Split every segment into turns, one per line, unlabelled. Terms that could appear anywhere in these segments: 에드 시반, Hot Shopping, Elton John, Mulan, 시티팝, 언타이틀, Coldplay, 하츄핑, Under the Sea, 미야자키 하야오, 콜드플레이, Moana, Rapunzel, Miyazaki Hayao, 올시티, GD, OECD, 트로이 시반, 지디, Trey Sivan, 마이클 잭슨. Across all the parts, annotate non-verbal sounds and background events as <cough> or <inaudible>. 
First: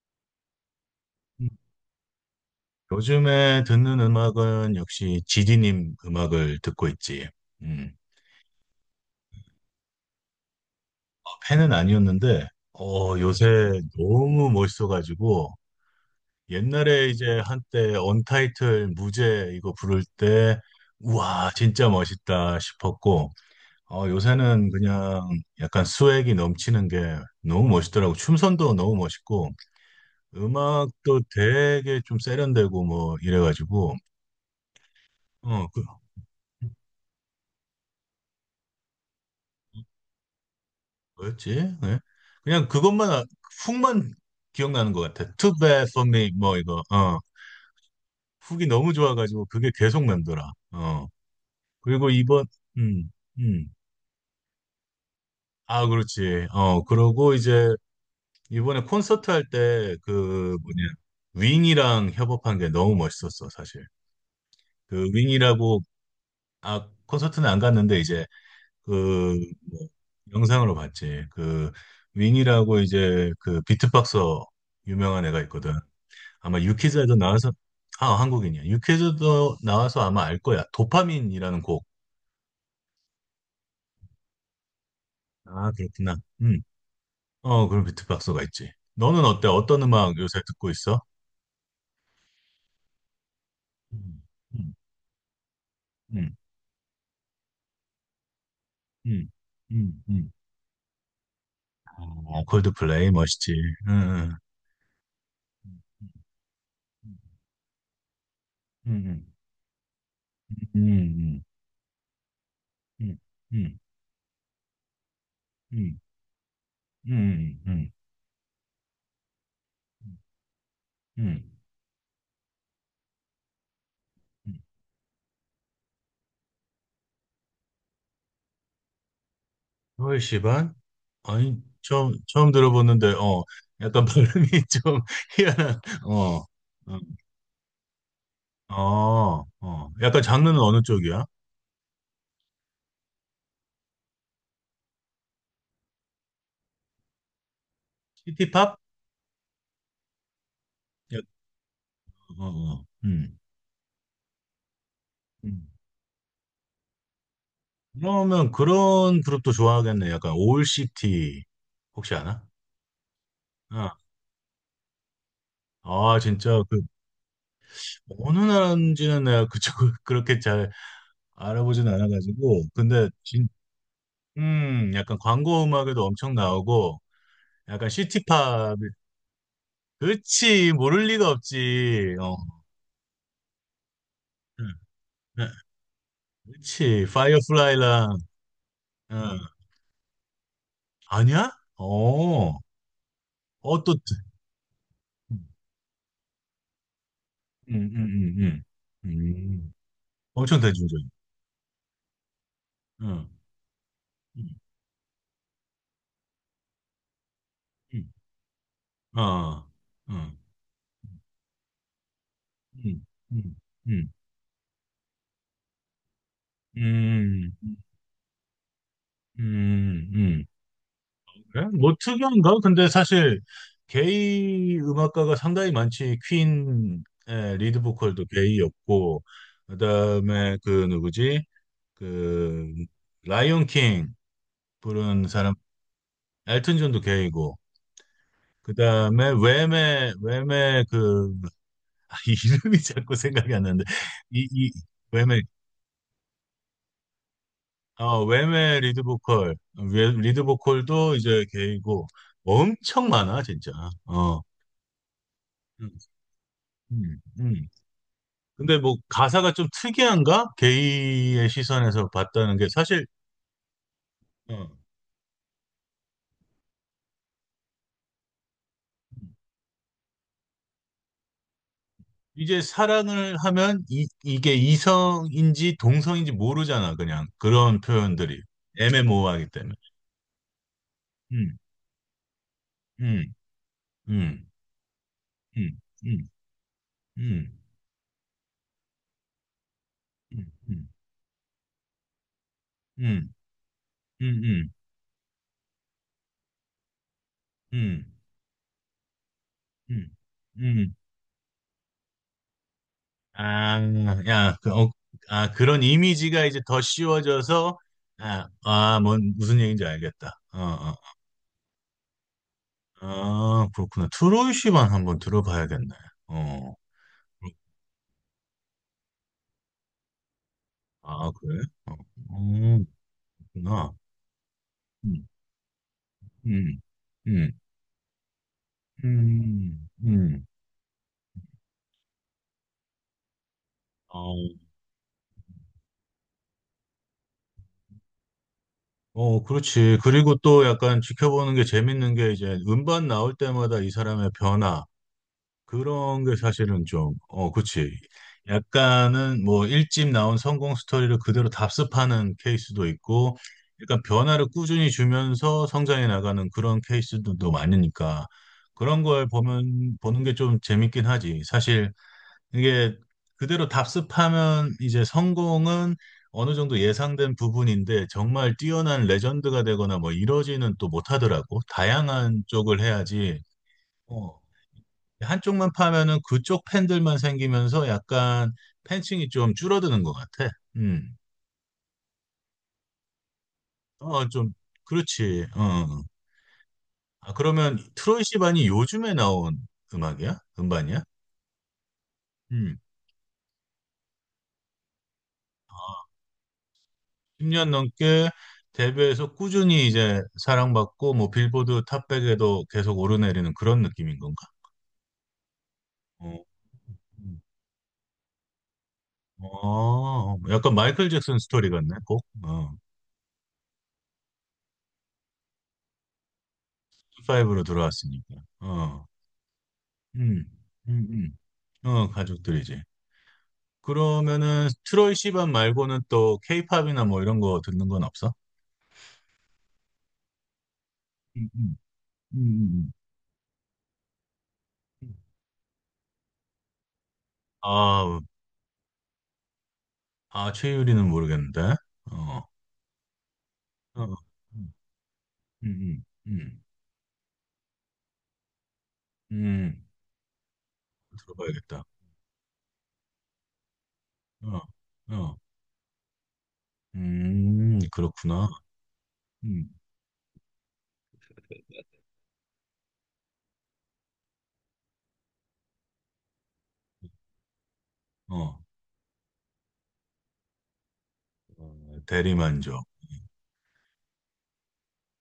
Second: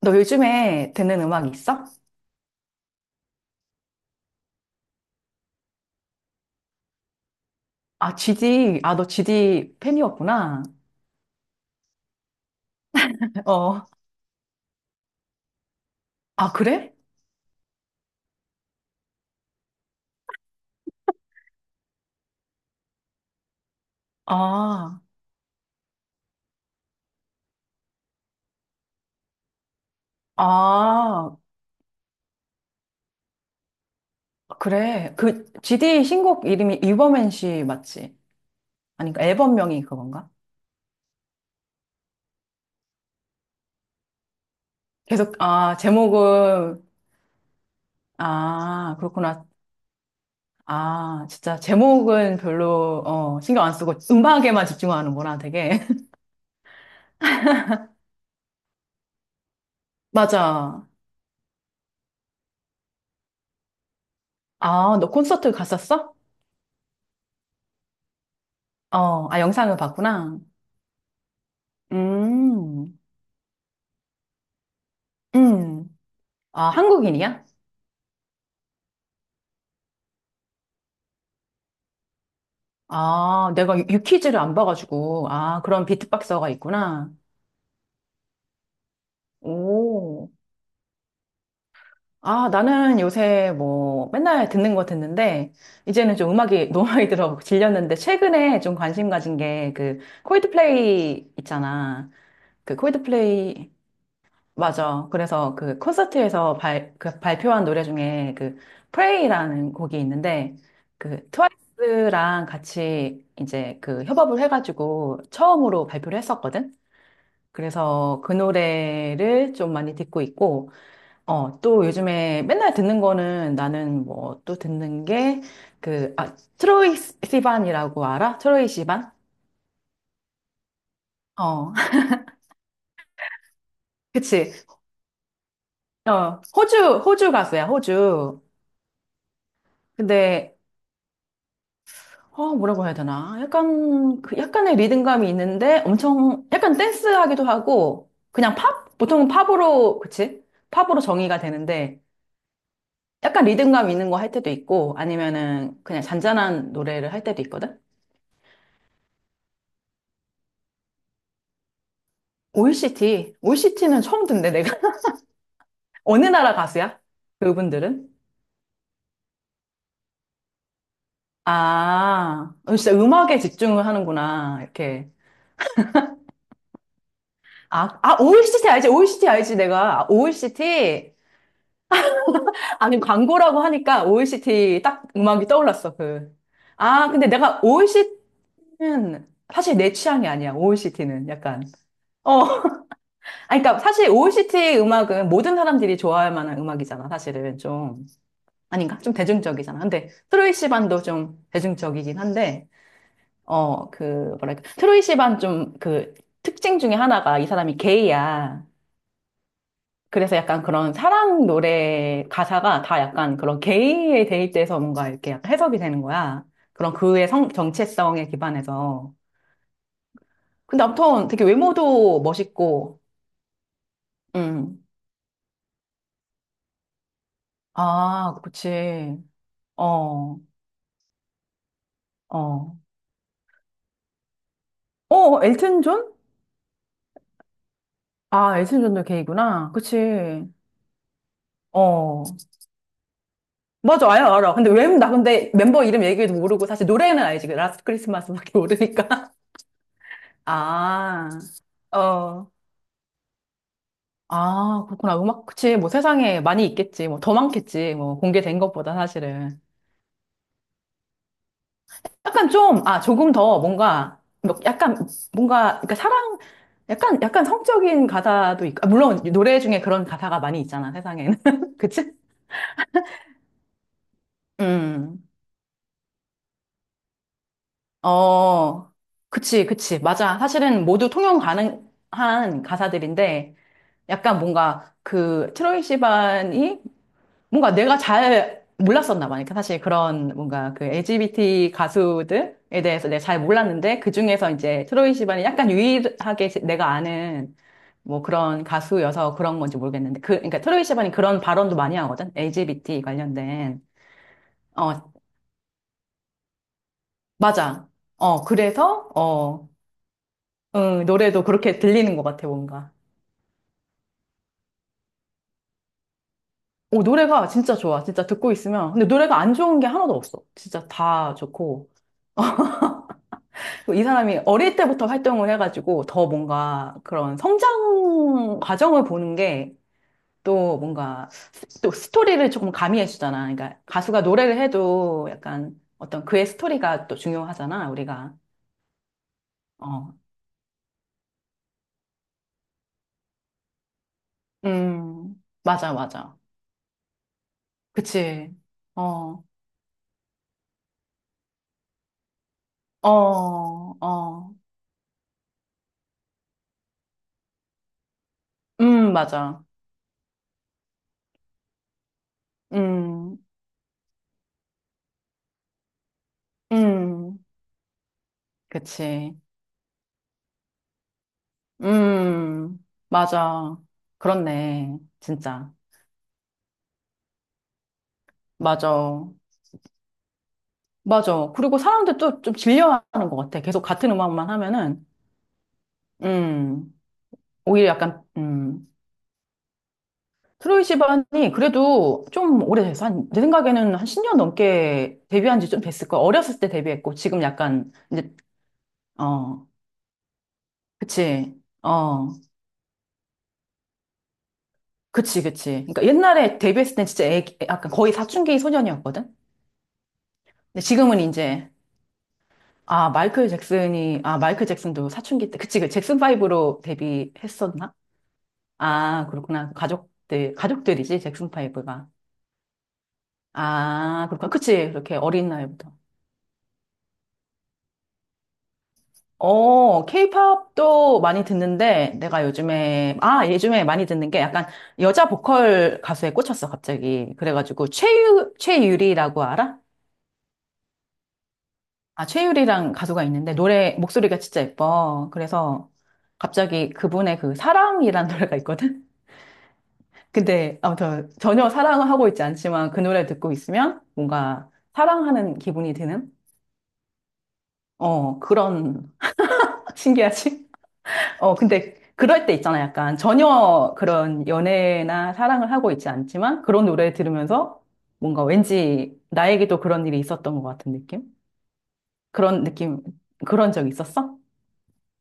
너 요즘에 듣는 음악
음.
있어?
요즘에 듣는 음악은 역시 지디님 음악을 듣고 있지. 음.
아, GD. 아, 너 GD 팬이었구나.
어, 팬은 아니었는데, 어, 요새
어.
너무 멋있어가지고,
아, 그래?
옛날에 이제 한때 언타이틀 무제 이거 부를 때, 우와, 진짜 멋있다 싶었고, 어, 요새는
아,
그냥 약간 스웩이 넘치는 게 너무 멋있더라고. 춤선도 너무 멋있고, 음악도
아,
되게 좀 세련되고 뭐 이래가지고,
그래. 그,
어, 그,
GD 신곡 이름이 이버맨 씨 맞지? 아니, 그 앨범명이 그건가?
뭐였지? 네. 그냥 그것만 훅만 기억나는 것 같아.
계속,
Too
아,
bad for me 뭐 이거
제목은,
어, 훅이 너무
아,
좋아가지고
그렇구나.
그게 계속 남더라. 어,
아, 진짜,
그리고
제목은
이번
별로, 어, 신경
음음아
안 쓰고 음악에만 집중하는구나, 되게. <laughs>
그렇지. 어, 그러고 이제 이번에 콘서트 할 때 그 뭐냐,
맞아.
윙이랑 협업한 게 너무 멋있었어 사실.
아,
그
너 콘서트
윙이라고.
갔었어?
아, 콘서트는 안 갔는데 이제
어,
그뭐
아, 영상을 봤구나.
영상으로 봤지. 그 윙이라고
음,
이제 그 비트박서 유명한 애가 있거든.
음.
아마
아,
유퀴즈에도
한국인이야?
나와서. 아, 한국인이야. 유퀴즈도 나와서 아마 알 거야. 도파민이라는 곡.
아, 내가 유퀴즈를 안 봐가지고. 아,
아,
그런
그렇구나.
비트박서가
음.
있구나.
어, 그럼 비트박스가 있지. 너는 어때? 어떤 음악
오.
요새 듣고 있어?
아, 나는 요새 뭐
음.
맨날
음.
듣는 거 듣는데, 이제는 좀
음.
음악이 <laughs> 너무 많이 들어 질렸는데, 최근에 좀 관심
음.
가진 게 그,
음. 음.
콜드플레이 있잖아.
어,
그
콜드플레이 멋있지.
콜드플레이,
응. 응.
맞아. 그래서 그 콘서트에서 그 발표한 노래 중에 그
음. 음.
Pray라는 곡이 있는데
음.
그
음.
트와이스랑
음.
같이
음.
이제 그 협업을 해가지고 처음으로
음.
발표를 했었거든.
음. 음. 음.
그래서 그 노래를 좀 많이 듣고 있고,
음.
어, 또 요즘에 맨날 듣는 거는 나는 뭐
음.
또 듣는 게 그, 아, 트로이 시반이라고 알아? 트로이 시반?
10시 반? 아니,
어, <laughs>
처음 들어보는데, 어, 약간 발음이
그치.
<laughs> 좀 희한한,
어,
어, 어,
호주, 호주 가수야, 호주.
어, 어. 약간
근데
장르는 어느 쪽이야?
어, 뭐라고 해야 되나? 약간, 그 약간의 리듬감이 있는데 엄청, 약간 댄스하기도 하고, 그냥
시티팝?
팝? 보통은 팝으로, 그치? 팝으로
약-
정의가 되는데,
어, 어,
약간 리듬감 있는 거 할 때도 있고,
음.
아니면은 그냥 잔잔한 노래를 할 때도 있거든?
그러면 그런 그룹도 좋아하겠네. 약간 올시티, 혹시 아나?
OECD.
어.
OECT는 처음 듣는데, 내가. <laughs>
아,
어느 나라
진짜, 그,
가수야? 그분들은?
어느 나라인지는 내가 그쪽을 <laughs> 그렇게 잘 알아보진
아,
않아가지고,
어, 진짜
근데,
음악에
진,
집중을 하는구나. 이렇게.
약간 광고 음악에도 엄청 나오고, 약간
아, 아, OECD
시티팝이.
알지? OECD 알지? 내가. 아,
그치, 모를
OECD?
리가 없지. 어,
아니, 광고라고 하니까
응,
OECD 딱 음악이
응.
떠올랐어, 그.
그치,
아, 근데 내가
파이어플라이랑,
OECT는
응.
사실 내 취향이 아니야, OECT는.
아니야?
약간. 어.
어,
아니, 그러니까
어, 또,
사실 OECD 음악은
음,
모든 사람들이 좋아할 만한 음악이잖아, 사실은
음,
좀.
음,
아닌가?
음,
좀
음.
대중적이잖아. 근데 트로이
엄청
시반도
대중적인.
좀 대중적이긴 한데,
응,
어, 그,
응,
뭐랄까. 트로이 시반 좀 그 특징 중에 하나가 이 사람이
응,
게이야.
어,
그래서
응,
약간 그런 사랑 노래 가사가 다
응,
약간
응,
그런
응,
게이에 대입돼서 뭔가 이렇게 약간 해석이 되는 거야. 그런 그의 성,
음,
정체성에 기반해서.
음, 음.
근데 아무튼 되게
그래? 뭐
외모도
특이한가? 근데
멋있고,
사실, 게이
음.
음악가가 상당히 많지. 퀸의 리드 보컬도
아, 그치.
게이였고,
어,
그다음에 그 누구지? 그
어.
라이온 킹 부른
어,
사람.
엘튼 존?
엘튼 존도 걔이고,
아, 엘튼 존도
그다음에
게이구나. 그치.
웸의. 웸의
어.
<laughs> 이름이 자꾸 생각이 안 나는데
맞아, 알아,
이
알아. 근데
이
왜, 나
웸의.
근데 멤버 이름 얘기도 모르고 사실 노래는 알지. 라스트
어,
크리스마스밖에
웸의 리드
모르니까.
보컬. 리드
<laughs>
보컬도
아,
이제 걔이고.
어.
엄청 많아 진짜. 어,
아, 그렇구나. 음악, 그치.
음,
뭐 세상에 많이 있겠지. 뭐
음,
더
음.
많겠지. 뭐 공개된
근데
것보다
뭐 가사가
사실은.
좀 특이한가? 게이의 시선에서
약간
봤다는 게
좀, 아,
사실.
조금 더 뭔가, 뭐
어.
약간 뭔가, 그러니까 사랑, 약간, 약간 성적인 가사도 있고, 아, 물론 노래 중에 그런 가사가 많이 있잖아, 세상에는. <laughs> 그치?
이제 사랑을 하면 이, 이게
음,
이성인지 동성인지 모르잖아, 그냥. 그런 표현들이
어,
애매모호하기
그치,
때문에.
그치. 맞아. 사실은 모두 통용
음,
가능한
음,
가사들인데, 약간
음,
뭔가 그
음,
트로이
음,
시반이
음,
뭔가 내가 잘 몰랐었나 봐. 그러니까 사실 그런
음,
뭔가 그
음,
LGBT 가수들에 대해서 내가
음,
잘 몰랐는데 그
음,
중에서
음,
이제 트로이 시반이 약간 유일하게 내가 아는
음,
뭐 그런 가수여서 그런 건지
음.
모르겠는데 그 그러니까 트로이
음.
시반이 그런 발언도 많이 하거든. LGBT
아,
관련된.
야, 그, 어,
어,
아, 그런 이미지가 이제 더 씌워져서,
맞아. 어,
아, 아,
그래서
뭔, 무슨
어,
얘기인지 알겠다. 어, 어.
응, 노래도 그렇게 들리는 것 같아, 뭔가.
아, 그렇구나. 트로이 씨만 한번 들어봐야겠네. 어,
오, 노래가 진짜 좋아. 진짜 듣고 있으면. 근데 노래가 안 좋은 게 하나도 없어. 진짜
아,
다
그래?
좋고.
어, 음. 그렇구나.
이 사람이 어릴 때부터
음,
활동을 해가지고 더
음,
뭔가 그런
음,
성장 과정을 보는 게
음, 음.
또 뭔가 또 스토리를 조금 가미해 주잖아. 그러니까 가수가
어,
노래를 해도 약간 어떤 그의 스토리가 또 중요하잖아, 우리가.
어, 그렇지.
어.
그리고 또 약간 지켜보는 게 재밌는 게 이제 음반 나올 때마다 이 사람의 변화.
맞아,
그런 게
맞아.
사실은 좀, 어, 그렇지.
그치. 어,
약간은 뭐 일집 나온 성공 스토리를 그대로 답습하는 케이스도
어,
있고, 약간 변화를
어.
꾸준히 주면서 성장해 나가는 그런 케이스들도 많으니까. 그런 걸
맞아.
보면, 보는 게 좀 재밌긴 하지. 사실 이게
음,
그대로 답습하면 이제 성공은 어느 정도 예상된
음.
부분인데 정말 뛰어난
그치.
레전드가 되거나 뭐 이러지는 또 못하더라고. 다양한
음,
쪽을 해야지.
맞아.
어,
그렇네.
한쪽만
진짜.
파면은 그쪽 팬들만 생기면서 약간
맞아.
팬층이 좀 줄어드는 것 같아. 음.
맞아. 그리고 사람들 또 좀 질려하는 것 같아. 계속 같은
어,
음악만
좀,
하면은,
그렇지. 어.
음,
아, 그러면
오히려
트로이
약간,
시반이 요즘에 나온 음악이야?
트로이
음반이야?
시반이 그래도 좀
음.
오래돼서 한, 내 생각에는 한 10년 넘게 데뷔한 지 좀 됐을 거야. 어렸을 때 데뷔했고, 지금
10년
약간,
넘게
이제,
데뷔해서
어,
꾸준히 이제 사랑받고 뭐
그치,
빌보드
어,
탑백에도 계속 오르내리는 그런 느낌인 건가?
그치, 그치. 그러니까
어,
옛날에 데뷔했을 땐 진짜 애기, 약간 거의 사춘기 소년이었거든?
어, 약간
근데
마이클
지금은
잭슨 스토리
이제,
같네, 꼭. 어,
아, 마이클 잭슨이, 아, 마이클 잭슨도 사춘기 때, 그치, 그 잭슨 5로
브로
데뷔했었나?
들어왔으니까. 어,
아, 그렇구나.
음,
가족들,
음,
가족들이지, 잭슨 파이브가.
어, 가족들이지.
아, 그렇구나.
그러면은
그치. 그렇게
트로이
어린
시반
나이부터.
말고는 또 케이팝이나 뭐 이런 거 듣는 건 없어?
어, 케이팝도 많이
음, 음,
듣는데,
음,
내가
음,
요즘에, 아, 요즘에 많이 듣는 게 약간
음.
여자 보컬 가수에 꽂혔어, 갑자기. 그래가지고,
아,
최유리라고 알아?
아, 최유리는 모르겠는데.
아,
어,
최유리랑 가수가 있는데, 노래,
어, 어.
목소리가 진짜
음,
예뻐. 그래서,
음, 음,
갑자기 그분의 그 사랑이란 <laughs> 노래가 있거든?
음.
근데, 아무튼, 전혀
들어봐야겠다.
사랑을 하고 있지 않지만, 그 노래 듣고 있으면,
어,
뭔가,
어.
사랑하는 기분이 드는? 어,
그렇구나.
그런,
음,
<laughs> 신기하지? 어, 근데 그럴 때 있잖아. 약간 전혀 그런 연애나 사랑을 하고 있지 않지만 그런 노래 들으면서 뭔가
어,
왠지 나에게도 그런 일이 있었던 것 같은 느낌?
어,
그런
대리만족.
느낌, 그런 적 있었어?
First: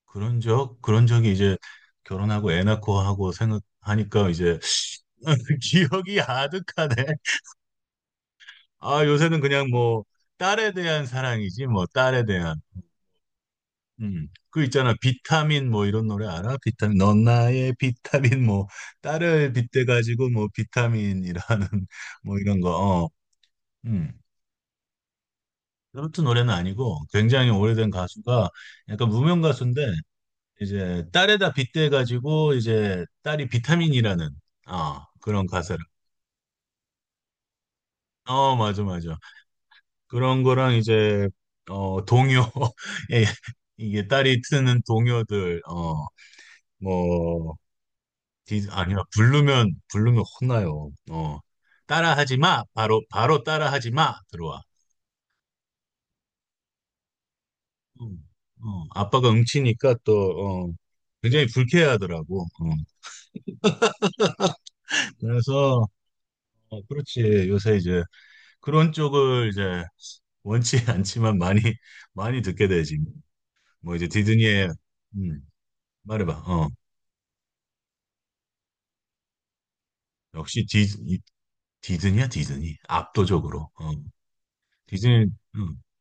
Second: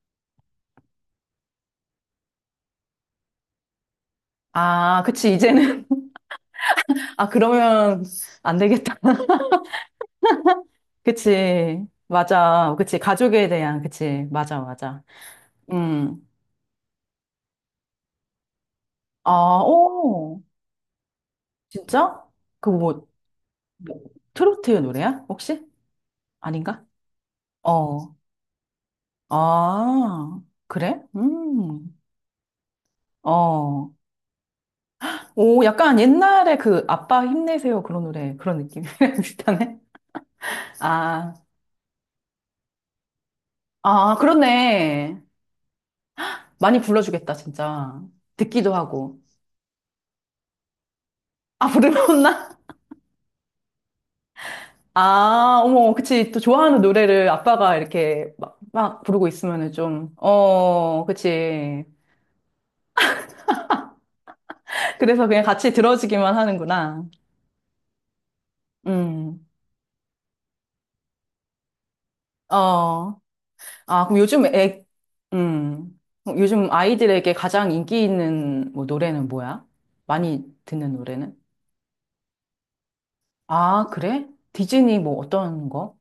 그런 적이 이제 결혼하고 애 낳고 하고 생각하니까 이제
아, 그치.
<laughs>
이제는,
기억이 아득하네.
<laughs> 아, 그러면 안 되겠다.
아, 요새는 그냥 뭐 딸에
<laughs>
대한 사랑이지, 뭐
그치.
딸에 대한.
맞아. 그치. 가족에 대한, 그치. 맞아,
그 있잖아.
맞아.
비타민 뭐 이런
음.
노래 알아? 비타민, 넌 나의 비타민 뭐 딸을
아,
빗대가지고
오.
뭐 비타민이라는 <laughs>
진짜?
뭐 이런 거.
그 뭐,
어.
뭐
음.
트로트의 노래야? 혹시?
트로트 노래는
아닌가?
아니고 굉장히 오래된
어.
가수가 약간 무명 가수인데
아, 그래?
이제 딸에다 빗대가지고 이제 딸이
어.
비타민이라는, 어, 그런
오,
가사를.
약간 옛날에 그 아빠 힘내세요 그런 노래,
어,
그런
맞아,
느낌이랑
맞아.
<laughs> 비슷하네.
그런 거랑 이제
아,
어, 동요. <laughs> 예, 이게
아,
딸이 트는
그렇네.
동요들.
많이 불러주겠다,
어뭐
진짜. 듣기도
아니야,
하고.
부르면 부르면 혼나요. 어,
아,
따라하지
부르나?
마, 바로 바로 따라하지 마, 들어와.
아, 어머, 그치. 또 좋아하는 노래를 아빠가
음,
이렇게 막,
어,
막 부르고
아빠가
있으면은
응치니까 또,
좀,
어,
어,
굉장히
그치.
불쾌하더라고.
그래서 그냥 같이
그래서
들어주기만
어,
하는구나.
그렇지. 요새 이제 그런
음,
쪽을 이제 원치 <laughs> 않지만 많이 많이 듣게 되지.
어.
뭐
아,
이제
그럼 요즘
디즈니의.
애,
음, 말해봐.
그럼
어,
요즘 아이들에게 가장 인기 있는 뭐 노래는 뭐야? 많이
역시
듣는 노래는?
디즈니야, 디즈니 압도적으로.
아,
어,
그래? 디즈니 뭐
디즈니.
어떤
음.
거?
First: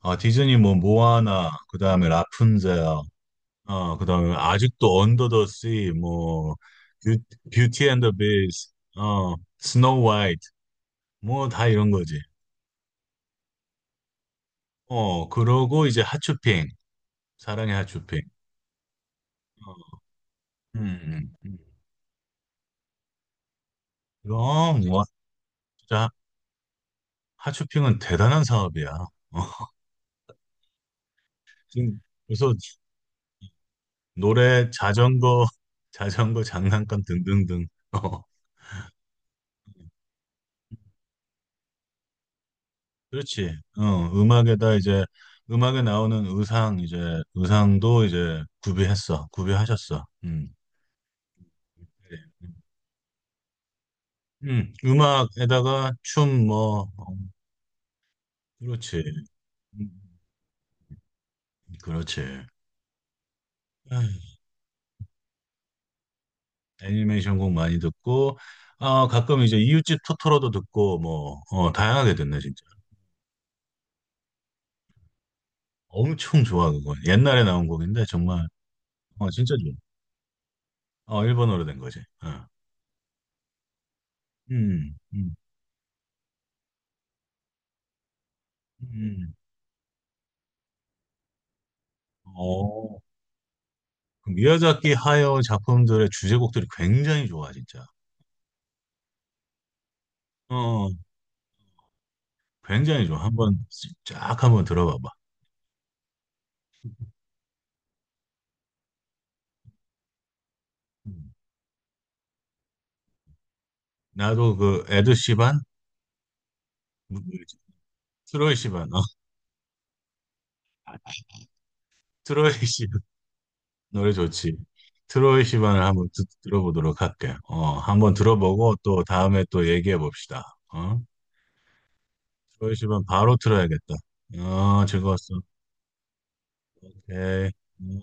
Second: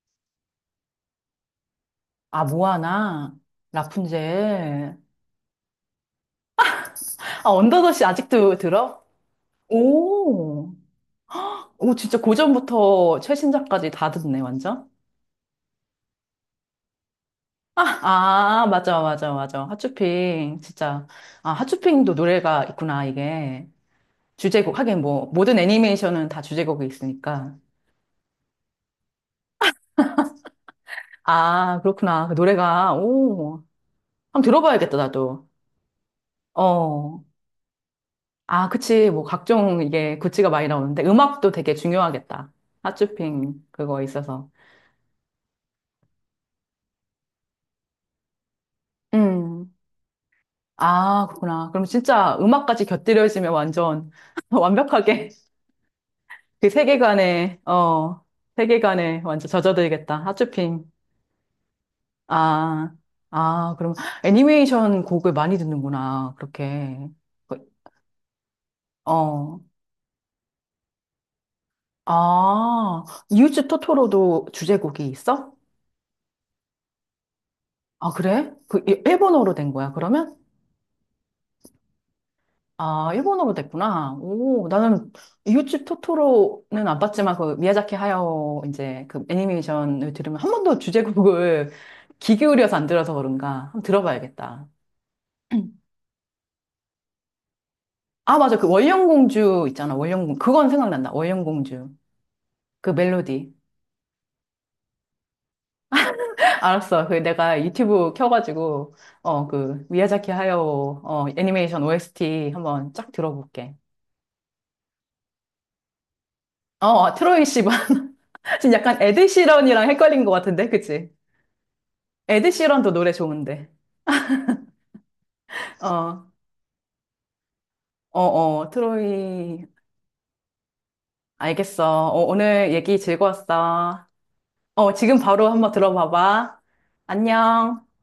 아, 디즈니 뭐 모아나, 그다음에
아,
라푼젤.
모아나,
어, 그다음에 아직도
라푼젤.
언더 더 씨, 뭐 뷰,
아,
뷰티 앤
언더더시
더
아직도
비스트.
들어?
어, 스노우 화이트
오,
뭐 다 이런
오,
거지.
진짜 고전부터 최신작까지 다 듣네, 완전?
어, 그러고 이제 하츄핑, 사랑의 하츄핑.
아, 맞아, 맞아, 맞아. 핫쇼핑, 진짜.
음,
아,
음.
핫쇼핑도 노래가 있구나, 이게.
이
주제곡, 하긴
뭐
뭐, 모든
진짜
애니메이션은 다 주제곡이 있으니까.
하츄핑은 대단한 사업이야. 어,
아,
지금
그렇구나. 그
벌써
노래가, 오, 한번
노래,
들어봐야겠다,
자전거,
나도.
<laughs> 자전거 장난감
어.
등등등. 어,
아, 그치. 뭐, 각종 이게 굿즈가 많이 나오는데, 음악도 되게 중요하겠다.
그렇지.
핫쇼핑,
어,
그거 있어서.
음악에다 이제 음악에 나오는 의상, 이제 의상도 이제 구비했어.
음.
구비하셨어. 음.
아, 그렇구나. 그럼
그래.
진짜 음악까지 곁들여지면 완전 <laughs> 완벽하게
음악에다가 춤
그
뭐, 어,
세계관에, 어,
그렇지.
세계관에 완전
음,
젖어들겠다. 핫쇼핑.
그렇지.
아, 아, 그럼
아,
애니메이션 곡을 많이 듣는구나. 그렇게.
애니메이션 곡 많이 듣고, 아, 가끔 이제
어.
이웃집 토토로도 듣고, 뭐, 어, 다양하게 듣네, 진짜.
아, 이웃집 토토로도 주제곡이 있어?
엄청 좋아, 그건. 옛날에 나온 곡인데,
아,
정말,
그래? 그
어,
일본어로
진짜
된
좋아.
거야, 그러면?
어, 일본어로 된 거지. 어.
아, 일본어로 됐구나. 오,
음,
나는
음,
이웃집 토토로는 안 봤지만 그 미야자키 하야오 이제 그
음.
애니메이션을 들으면 한 번도 주제곡을 <laughs> 귀 기울여서 안
어,
들어서 그런가. 한번
그
들어봐야겠다.
미야자키 하야오
<clears throat>
작품들의 주제곡들이 굉장히 좋아, 진짜.
아, 맞아. 그 월령공주 있잖아. 월령공 그건
어,
생각난다. 월령공주. 그
굉장히 좋아.
멜로디.
한번 쫙 한번 들어봐봐.
알았어. 그 내가 유튜브 켜가지고 어 그 미야자키 하야오 어
음.
애니메이션 OST 한번 쫙 들어볼게.
나도 그 에드 시반,
어, 어, 트로이 씨 봐.
트로이
<laughs> 지금
시반, 어,
약간 에드 시런이랑 헷갈린 것 같은데, 그치?
<laughs>
에드
트로이
시런도
시반
노래 좋은데.
노래 좋지. 트로이 시반을 한번
어,
들어보도록 할게. 어, 한번
어, 어,
들어보고 또 다음에
트로이.
또 얘기해 봅시다. 어?
알겠어. 어, 오늘
트로이
얘기
시반 바로 틀어야겠다.
즐거웠어.
어,
어, 지금
즐거웠어.
바로 한번 들어봐봐.
오케이.
안녕.
음.